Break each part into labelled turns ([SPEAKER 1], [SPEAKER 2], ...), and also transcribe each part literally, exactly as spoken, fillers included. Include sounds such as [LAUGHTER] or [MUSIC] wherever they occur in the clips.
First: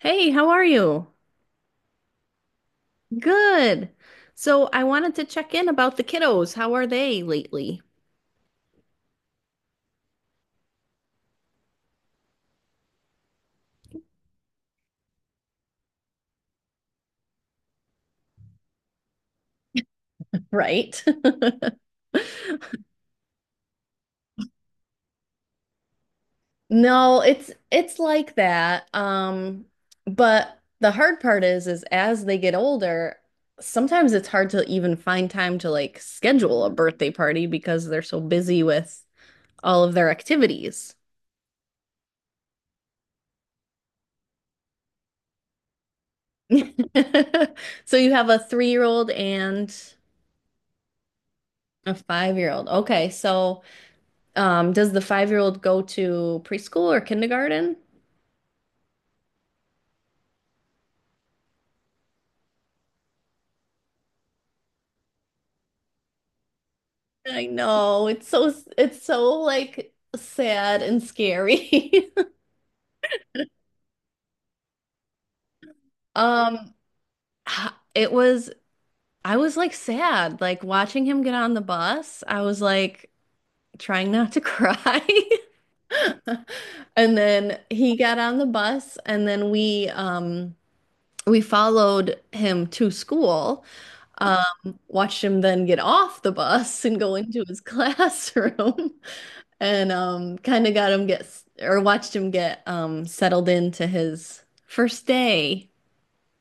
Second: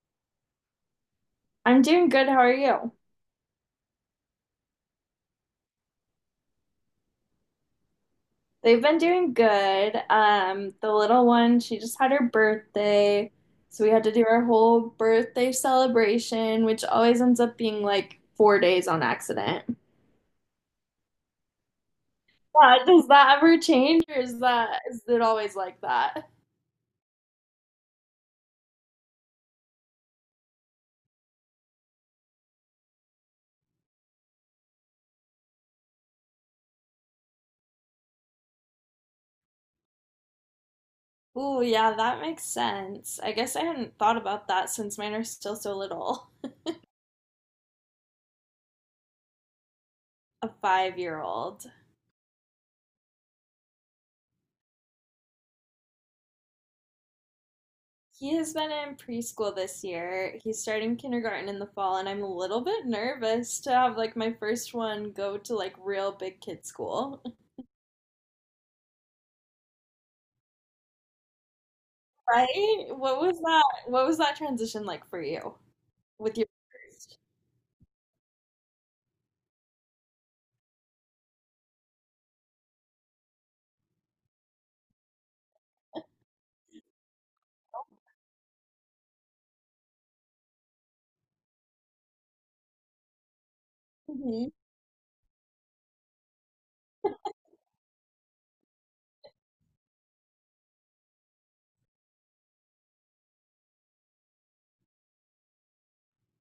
[SPEAKER 1] Hey, how are you?
[SPEAKER 2] I'm doing good. How are you?
[SPEAKER 1] Good. So I wanted to check in about the kiddos. How are they lately?
[SPEAKER 2] They've been doing good. Um, the little one, she just had her birthday, so we had to do our whole birthday celebration, which always ends up being like four days on accident.
[SPEAKER 1] Right. [LAUGHS]
[SPEAKER 2] Yeah, does that ever change, or is that is it always like that?
[SPEAKER 1] No, it's it's like that. Um, but the hard part is is as they get older, sometimes it's hard to even find time to like schedule a birthday party because they're so busy with all of their activities.
[SPEAKER 2] Ooh, yeah, that makes sense. I guess I hadn't thought about that since mine are still so little,
[SPEAKER 1] [LAUGHS] So you have a three-year-old and
[SPEAKER 2] a five-year-old.
[SPEAKER 1] a five-year-old. Okay, so Um, does the five-year-old go to preschool or kindergarten?
[SPEAKER 2] He has been in preschool this year. He's starting kindergarten in the fall, and I'm a little bit nervous to have like my first one go to like real big kid school. [LAUGHS]
[SPEAKER 1] I know, it's so it's so like sad and scary. [LAUGHS]
[SPEAKER 2] Right? What was that? What was that transition like for you with your
[SPEAKER 1] Um,
[SPEAKER 2] first.
[SPEAKER 1] it was I was like sad, like watching him get on the bus. I was like trying not to cry. [LAUGHS] And then he got on the bus and then we um we followed him to school. Um, Watched him then get off the bus [LAUGHS] and go into his [LAUGHS] classroom and um, kind of got him get or watched him get um, settled into his first day,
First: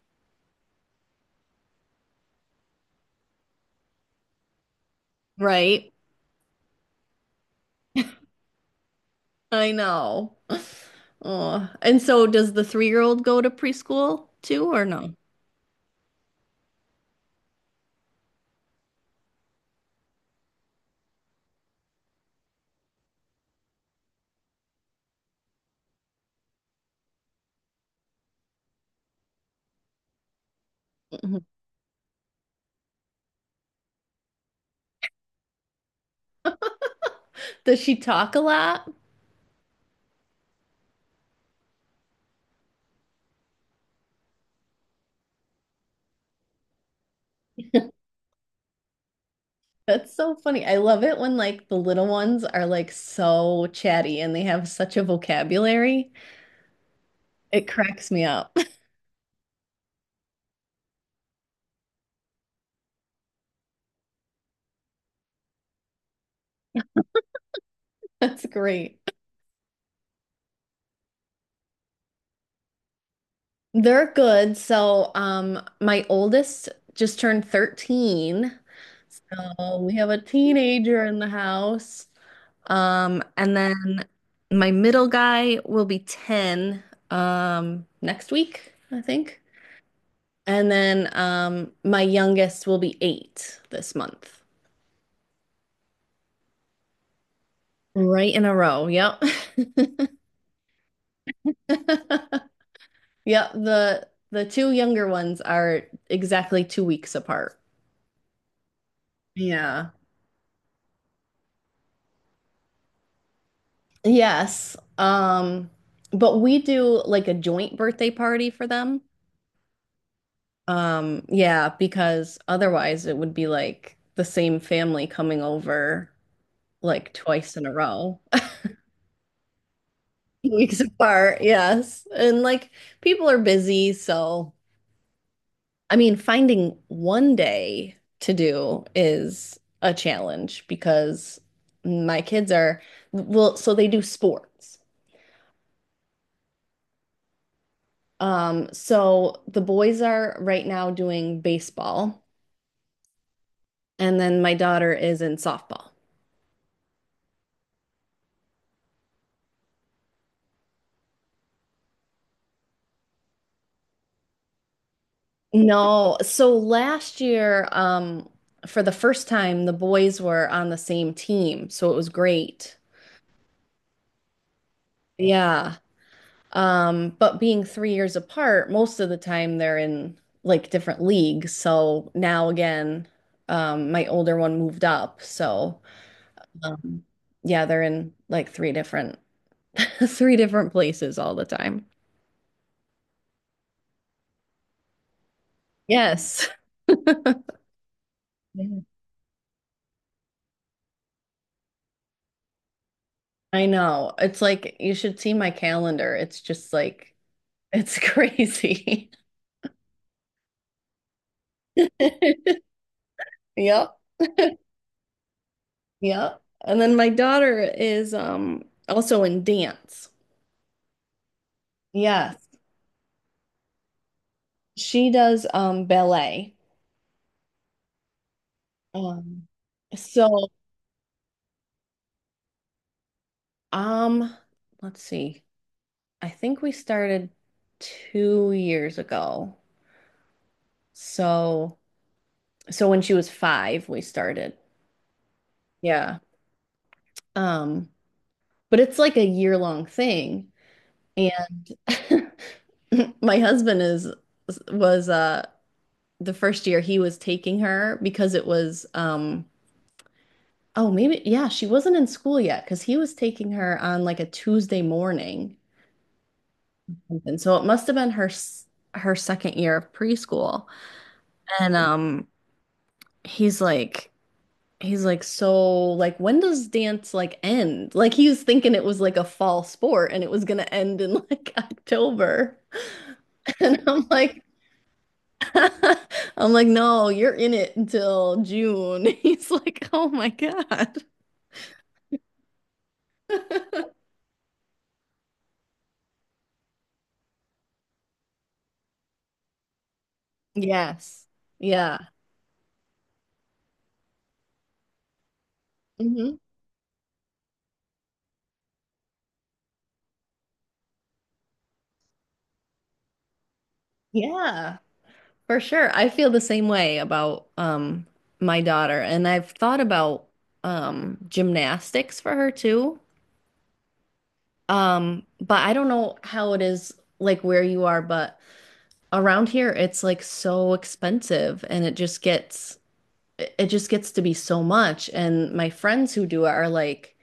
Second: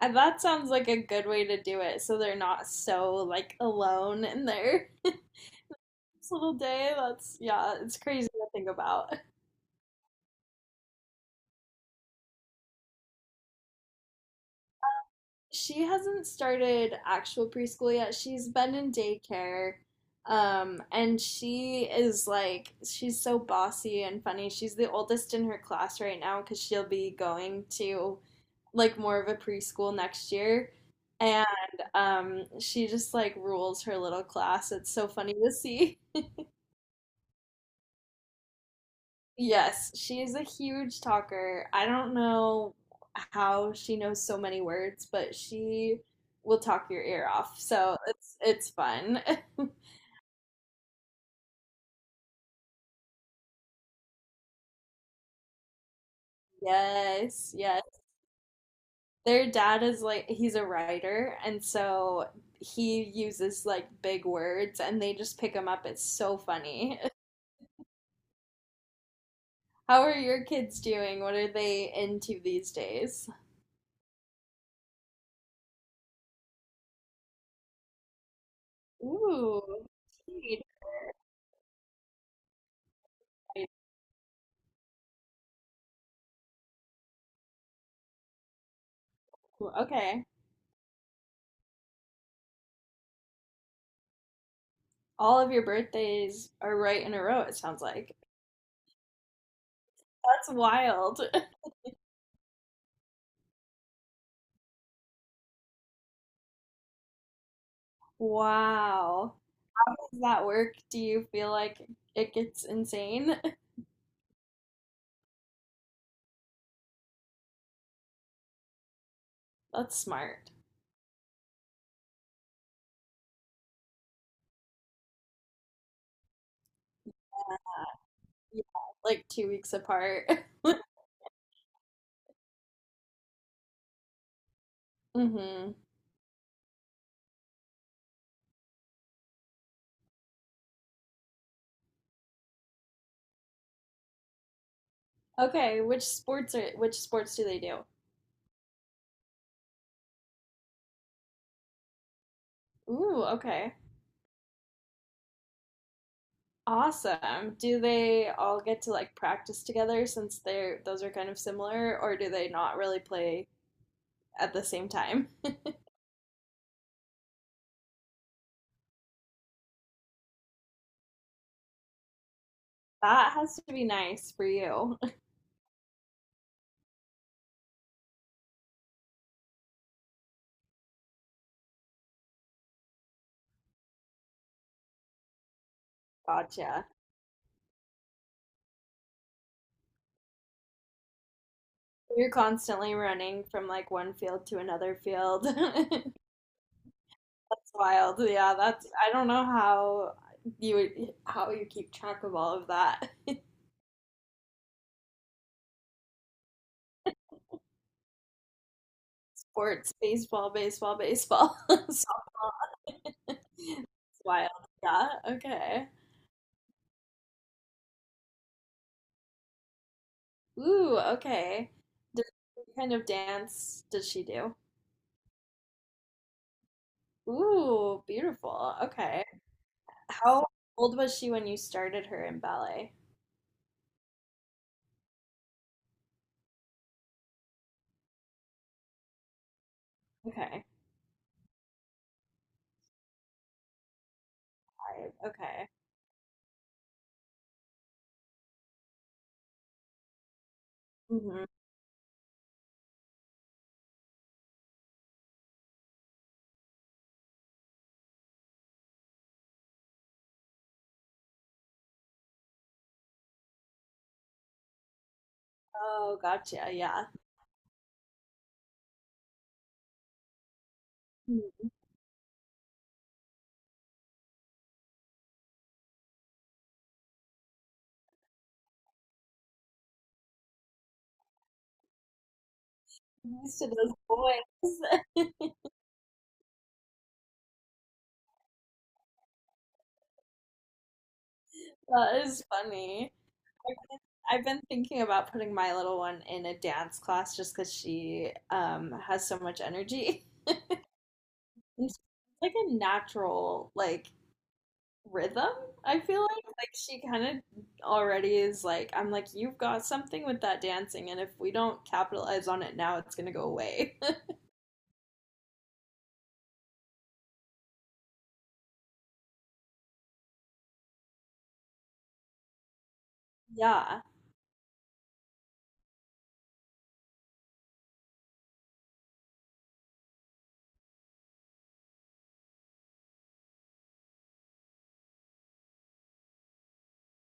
[SPEAKER 2] And that sounds like a good way to do it, so they're not so like alone in their
[SPEAKER 1] right?
[SPEAKER 2] [LAUGHS] little day. That's, yeah, it's crazy to think about.
[SPEAKER 1] I know. [LAUGHS] Oh, and so does the three-year-old go to preschool too, or no?
[SPEAKER 2] She hasn't started actual preschool yet. She's been in daycare. Um, and she is like, she's so bossy and funny. She's the oldest in her class right now because she'll be going to like more of a preschool next year.
[SPEAKER 1] Mhm.
[SPEAKER 2] And um, she just like rules her little class. It's so funny to see.
[SPEAKER 1] Does she talk a lot?
[SPEAKER 2] Yes, she is a huge talker. I don't know how she knows so many words, but she will talk your ear off. So
[SPEAKER 1] [LAUGHS]
[SPEAKER 2] it's it's fun. [LAUGHS]
[SPEAKER 1] That's so funny. I love it when like the little ones are like so chatty and they have such a vocabulary.
[SPEAKER 2] Yes,
[SPEAKER 1] It
[SPEAKER 2] yes.
[SPEAKER 1] cracks me up. [LAUGHS]
[SPEAKER 2] Their dad is like he's a writer, and so he uses like big words and they just pick them up. It's so funny.
[SPEAKER 1] That's great.
[SPEAKER 2] [LAUGHS] How are your kids doing? What are they into these days?
[SPEAKER 1] They're good. So, um, my oldest just turned thirteen. So
[SPEAKER 2] Ooh,
[SPEAKER 1] we have a
[SPEAKER 2] teen.
[SPEAKER 1] teenager in the house. Um, and then my middle guy will be ten, um, next week, I think.
[SPEAKER 2] Okay.
[SPEAKER 1] And then, um, my youngest will be eight this month.
[SPEAKER 2] All of your birthdays are right in a row, it sounds like.
[SPEAKER 1] Right in a row. Yep.
[SPEAKER 2] That's wild.
[SPEAKER 1] [LAUGHS] Yep. The the two younger ones are exactly two weeks apart.
[SPEAKER 2] Wow.
[SPEAKER 1] Yeah.
[SPEAKER 2] How does that work? Do you feel like it gets insane?
[SPEAKER 1] Yes. Um, but we do like a joint birthday party for them.
[SPEAKER 2] [LAUGHS] That's smart.
[SPEAKER 1] Um, yeah, because otherwise it would be like the same family coming over like twice in a row,
[SPEAKER 2] Yeah, like two weeks apart.
[SPEAKER 1] [LAUGHS] weeks
[SPEAKER 2] [LAUGHS]
[SPEAKER 1] apart. Yes. And like people are busy, so
[SPEAKER 2] Hmm.
[SPEAKER 1] I mean, finding one day to do is a challenge because my kids are well, so they do sports.
[SPEAKER 2] Okay, which sports are which sports do they do?
[SPEAKER 1] Um, so the boys are right now doing baseball,
[SPEAKER 2] Ooh, okay.
[SPEAKER 1] and then my daughter is in softball.
[SPEAKER 2] Awesome. Do they all get to like practice together since they're those are kind of similar, or do they not really play at the same time? [LAUGHS]
[SPEAKER 1] No, so last year, um, for the first time, the boys were on the same team, so it was great.
[SPEAKER 2] That has to be nice for you.
[SPEAKER 1] Yeah. Um, but being three years apart, most of the time they're in like different leagues. So now again, um, my older one moved up, so
[SPEAKER 2] [LAUGHS] Gotcha.
[SPEAKER 1] um, yeah, they're in like three different [LAUGHS] three different places all the time.
[SPEAKER 2] You're constantly running from like one field to another field. [LAUGHS] That's
[SPEAKER 1] Yes.
[SPEAKER 2] wild. Yeah,
[SPEAKER 1] Yeah.
[SPEAKER 2] that's, I don't know how you would how you keep track of all of that.
[SPEAKER 1] I know. It's like you should see my calendar. It's just like it's [LAUGHS] crazy.
[SPEAKER 2] [LAUGHS] Sports, baseball, baseball, baseball. [LAUGHS] So,
[SPEAKER 1] [LAUGHS]
[SPEAKER 2] it's
[SPEAKER 1] Yep.
[SPEAKER 2] wild. Yeah. Okay.
[SPEAKER 1] Yep. And then my daughter is um also in dance.
[SPEAKER 2] Ooh, okay. Does,
[SPEAKER 1] Yes.
[SPEAKER 2] what kind of dance does she do?
[SPEAKER 1] She does um ballet.
[SPEAKER 2] Ooh, beautiful. Okay.
[SPEAKER 1] Um
[SPEAKER 2] How
[SPEAKER 1] so
[SPEAKER 2] old was she when you started her in ballet?
[SPEAKER 1] um let's see. I think we started two years ago.
[SPEAKER 2] Okay.
[SPEAKER 1] So so when she was five, we started.
[SPEAKER 2] Five. Okay.
[SPEAKER 1] Yeah. Um, but it's like a year long thing.
[SPEAKER 2] Hmm.
[SPEAKER 1] [LAUGHS] My husband is was uh the first year he was taking her because it was um oh maybe yeah she wasn't in school yet because he was taking her on like a Tuesday morning
[SPEAKER 2] Oh, gotcha. Yeah.
[SPEAKER 1] and so it must have been her s- her second year of preschool
[SPEAKER 2] Mhm.
[SPEAKER 1] and um he's like he's like so like when does dance like end like he was thinking it was like a fall sport and it was gonna end in like [LAUGHS] October
[SPEAKER 2] Used to
[SPEAKER 1] and
[SPEAKER 2] those
[SPEAKER 1] I'm like
[SPEAKER 2] boys. [LAUGHS]
[SPEAKER 1] [LAUGHS] I'm like, no, you're in it until June. [LAUGHS] He's like, oh my God.
[SPEAKER 2] That is funny. I've been,
[SPEAKER 1] [LAUGHS]
[SPEAKER 2] I've been thinking about putting my little one in a dance class just because she um has so much energy. [LAUGHS]
[SPEAKER 1] Yes.
[SPEAKER 2] And
[SPEAKER 1] Yeah.
[SPEAKER 2] she's like a natural like rhythm, I feel like.
[SPEAKER 1] Hmm.
[SPEAKER 2] Like she kind of already is like, I'm like, you've got something with that dancing, and if we don't capitalize on it now, it's gonna go away. [LAUGHS]
[SPEAKER 1] Yeah, for sure. I feel the same way about um my daughter, and I've thought about um gymnastics for her too.
[SPEAKER 2] Yeah,
[SPEAKER 1] Um, but I don't know how it is like where you are, but around here it's like so expensive and it just gets it it just gets to be so much. And my friends who do it are like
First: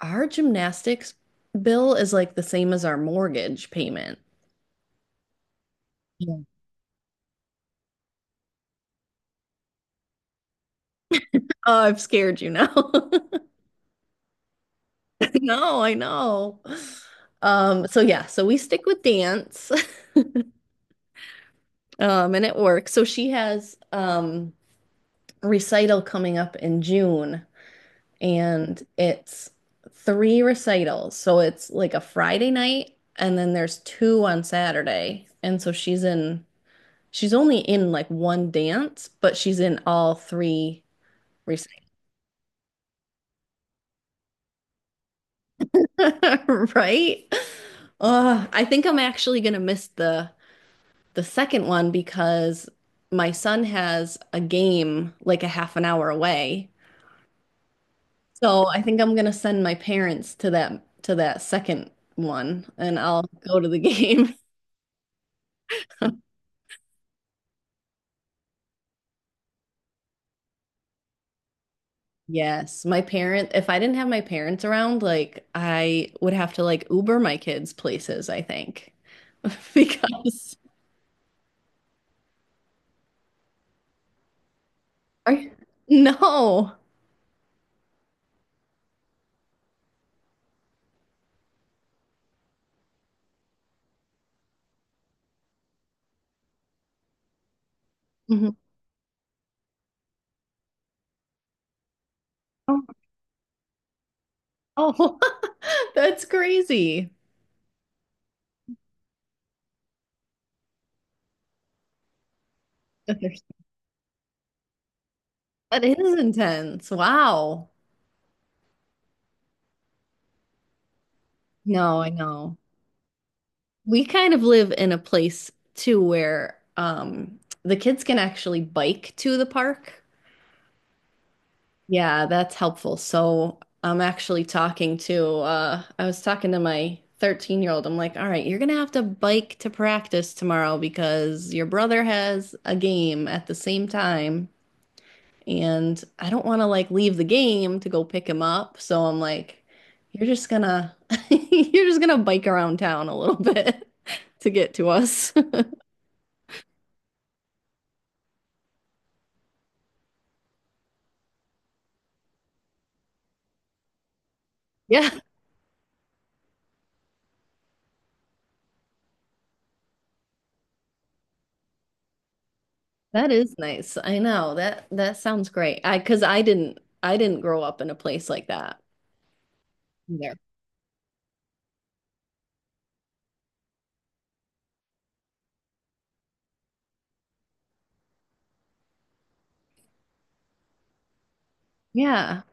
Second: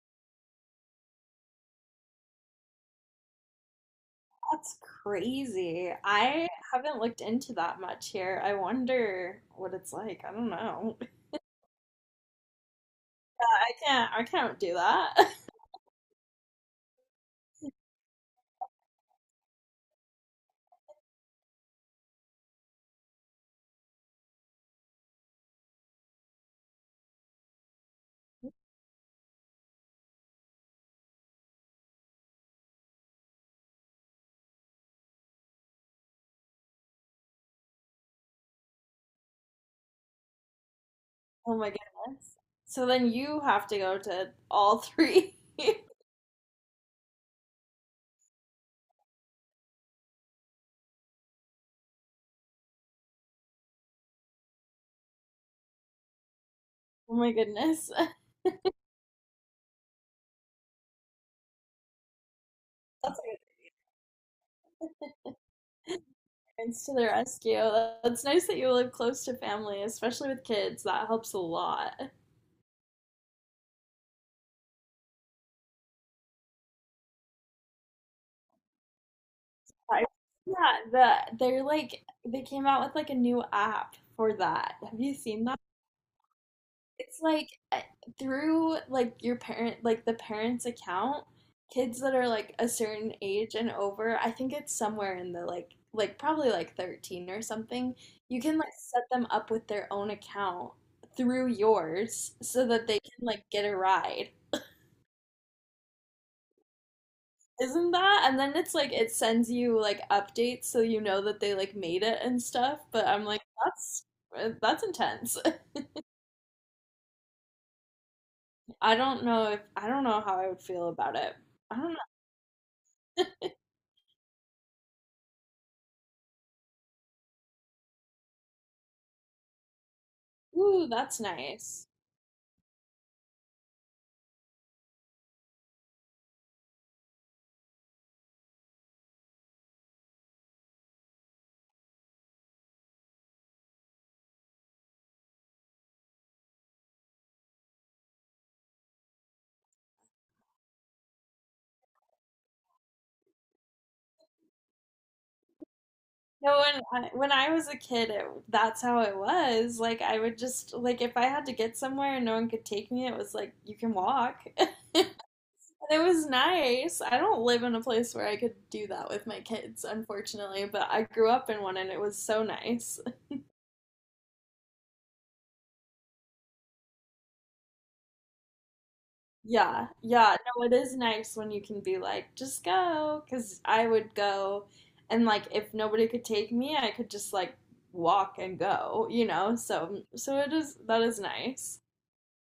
[SPEAKER 1] our gymnastics bill is like the same as our mortgage payment.
[SPEAKER 2] that's crazy.
[SPEAKER 1] Yeah.
[SPEAKER 2] I haven't looked into that much here. I wonder what it's like. I don't know.
[SPEAKER 1] Oh, I've scared you now. [LAUGHS]
[SPEAKER 2] Can't I can't do that. [LAUGHS]
[SPEAKER 1] No, I know. Um, so yeah, so we stick with dance, um, and it works. So she has um recital coming up in June, and it's three recitals. So it's like a Friday night, and then there's two on Saturday. And so she's in she's only in like one dance, but she's in all three
[SPEAKER 2] Oh my
[SPEAKER 1] recitals.
[SPEAKER 2] goodness. So then you have to go to all three. [LAUGHS]
[SPEAKER 1] [LAUGHS] Right? Uh, I think I'm actually gonna miss the the second one because my son has a game like a half an hour away.
[SPEAKER 2] Oh my goodness. [LAUGHS] That's
[SPEAKER 1] So I think I'm gonna send my parents to that to that second one and I'll
[SPEAKER 2] like
[SPEAKER 1] go to the game. [LAUGHS]
[SPEAKER 2] parents to the rescue. That's nice that you live close to family, especially with kids. That helps a lot.
[SPEAKER 1] Yes, my parent, if I didn't have my parents around, like I would have to like Uber my kids places, I think. [LAUGHS]
[SPEAKER 2] I-
[SPEAKER 1] Because
[SPEAKER 2] yeah, the they're like they came out with like a new app for that. Have you
[SPEAKER 1] Are
[SPEAKER 2] seen?
[SPEAKER 1] you- no.
[SPEAKER 2] It's like uh, through like your parent, like the parents' account, kids that are like a certain age and over, I think it's somewhere in the like like probably like thirteen or something. You
[SPEAKER 1] Mhm.
[SPEAKER 2] can like set them up with their own account through yours so that they can like get a ride.
[SPEAKER 1] Oh, [LAUGHS] that's crazy.
[SPEAKER 2] Isn't that? And then it's like it sends you like updates so you know that they like made it and stuff, but
[SPEAKER 1] That
[SPEAKER 2] I'm like that's, eh, that's intense. [LAUGHS]
[SPEAKER 1] is intense. Wow.
[SPEAKER 2] I don't know if I don't know how I would feel about it. I don't know.
[SPEAKER 1] No, I know. We kind of live in a place too where um the kids can actually bike to the park.
[SPEAKER 2] Ooh, that's nice.
[SPEAKER 1] Yeah, that's helpful. So I'm actually talking to uh I was talking to my thirteen year old. I'm like, all right, you're gonna have to bike to practice tomorrow because your brother has a game at the same time. And I don't want to like leave the game to go pick him up. So I'm like, you're just gonna [LAUGHS] you're just gonna bike around town a little bit [LAUGHS] to get to us. [LAUGHS]
[SPEAKER 2] No, when I, when I was a kid, it, that's how it was. Like I would just like if I had to get somewhere and no one could take me, it was like you can walk. [LAUGHS]
[SPEAKER 1] Yeah,
[SPEAKER 2] And it was nice. I don't live in a place where I could do that with my kids, unfortunately, but I grew up in one and it was so nice. [LAUGHS]
[SPEAKER 1] that is nice. I know. That that sounds great. I because I didn't I didn't grow up in a place like that
[SPEAKER 2] Yeah. Yeah,
[SPEAKER 1] either.
[SPEAKER 2] no, it is nice when you can be like just go, because I would go and like if nobody could take me, I could just like walk and go, you know? So so it is, that is nice.
[SPEAKER 1] Yeah.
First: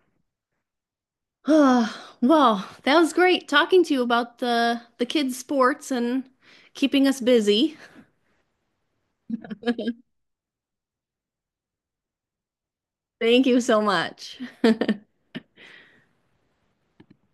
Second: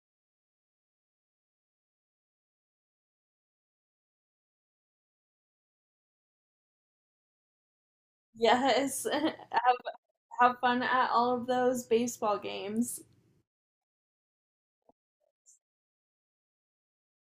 [SPEAKER 1] [SIGHS] Well, that was great talking to you about the the kids' sports and keeping us busy.
[SPEAKER 2] Yes. [LAUGHS] Have have fun at all of those baseball games.
[SPEAKER 1] Thank you so much.